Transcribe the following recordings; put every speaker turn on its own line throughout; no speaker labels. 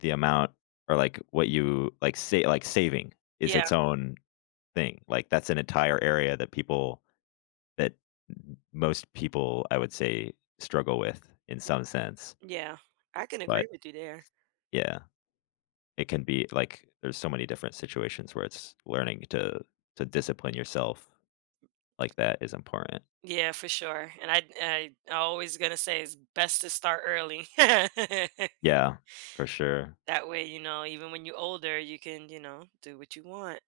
The amount or, like, what you like, say like, saving is its
Yeah.
own thing, like, that's an entire area that people that m most people, I would say, struggle with, in some sense.
Yeah, I can agree
But
with you there.
Yeah. It can be like, there's so many different situations where it's learning to to discipline yourself, like that is important.
Yeah, for sure, and I'd and I I always gonna say it's best to start early.
Yeah, for sure.
That way, you know, even when you older, you can, you know, do what you want,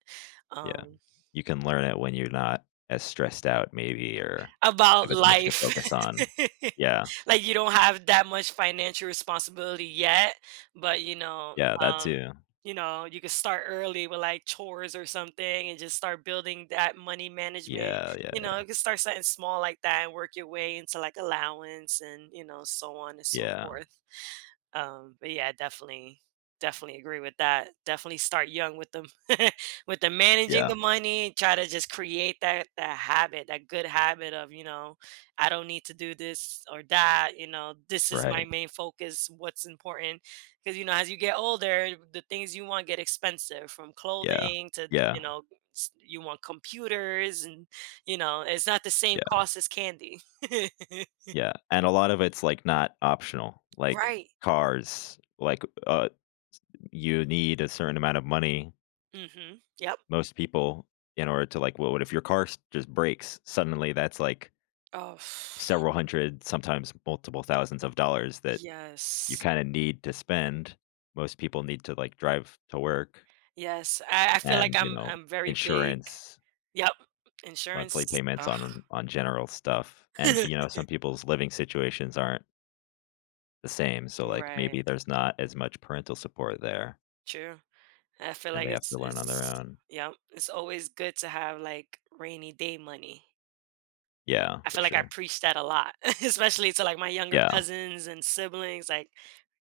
Yeah,
um
you can learn it when you're not as stressed out maybe or
About
have as much to
life!
focus on. Yeah.
Like, you don't have that much financial responsibility yet, but you know
Yeah, that
Um,
too.
you know, you could start early with, like, chores or something and just start building that money management,
Yeah, yeah,
you know,
yeah.
it could start something small like that and work your way into, like, allowance and, you know, so on and so
Yeah.
forth. Um, but, yeah, definitely definitely agree with that, definitely start young with 'em, with 'em managing the
Yeah.
money and try to just create that that habit, that good habit of, you know, "I don't need to do this or that," you know, "This is my
Right.
main focus, what's important." 'Cause, you know, as you get older, the things you want get expensive from
Yeah,
clothing to you
yeah.
know, s you want computers, and, you know, it's not the same
Yeah.
cost as candy.
Yeah, and a lot of it's, like, not optional, like,
Right.
cars, like, uh, s you need a certain amount of money.
Mhm, yep.
Most people, in order to, like Well, what if your car s just breaks? Suddenly, that's, like
Oh.
several hundred, sometimes multiple thousands of dollars that you
Yes.
kinda need to spend. Most people need to, like, drive to work
Yes, I I feel like
and, you
I'm
know,
I'm very big
insurance
Yep,
monthly
insurance,
payments
ugh.
on on general stuff, and, you know, some people's living situations aren't the same, so, like,
Right.
maybe there's not as much parental support there
True, and I feel
and
like
they have
it's
to learn on their
it's
own.
Yep, it's always good to have, like, rainy-day money.
Yeah,
I
for
feel like I
sure.
preach that a lot, especially to, like, my younger
Yeah.
cousins and siblings, like,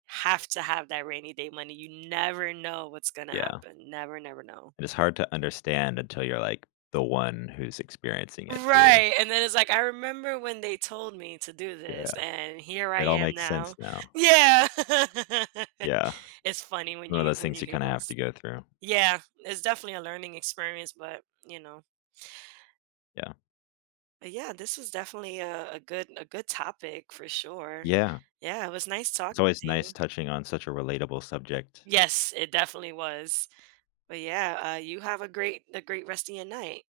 "Have to have that rainy day money, you never know what's gonna
Yeah.
happen. Never, never know."
And it's hard to understand until you're, like, the one who's experiencing it too.
Right, and then it's like, "I remember when they told me to do
Yeah.
this, and here I
It all
am
makes sense
now"
now.
Yeah!
Yeah.
It's funny when
One of
you
those
when
things
you
you
hear
kinda have to
those
go through.
Yeah, it's definitely a learning experience, but you know.
Yeah.
Uh, yeah, this was definitely a a good a good topic for sure.
Yeah.
Yeah, it was nice
It's
talking
always
to
nice
you.
touching on such a relatable subject.
Yes, it definitely was. But, yeah, uh, you have a great a great rest a your night.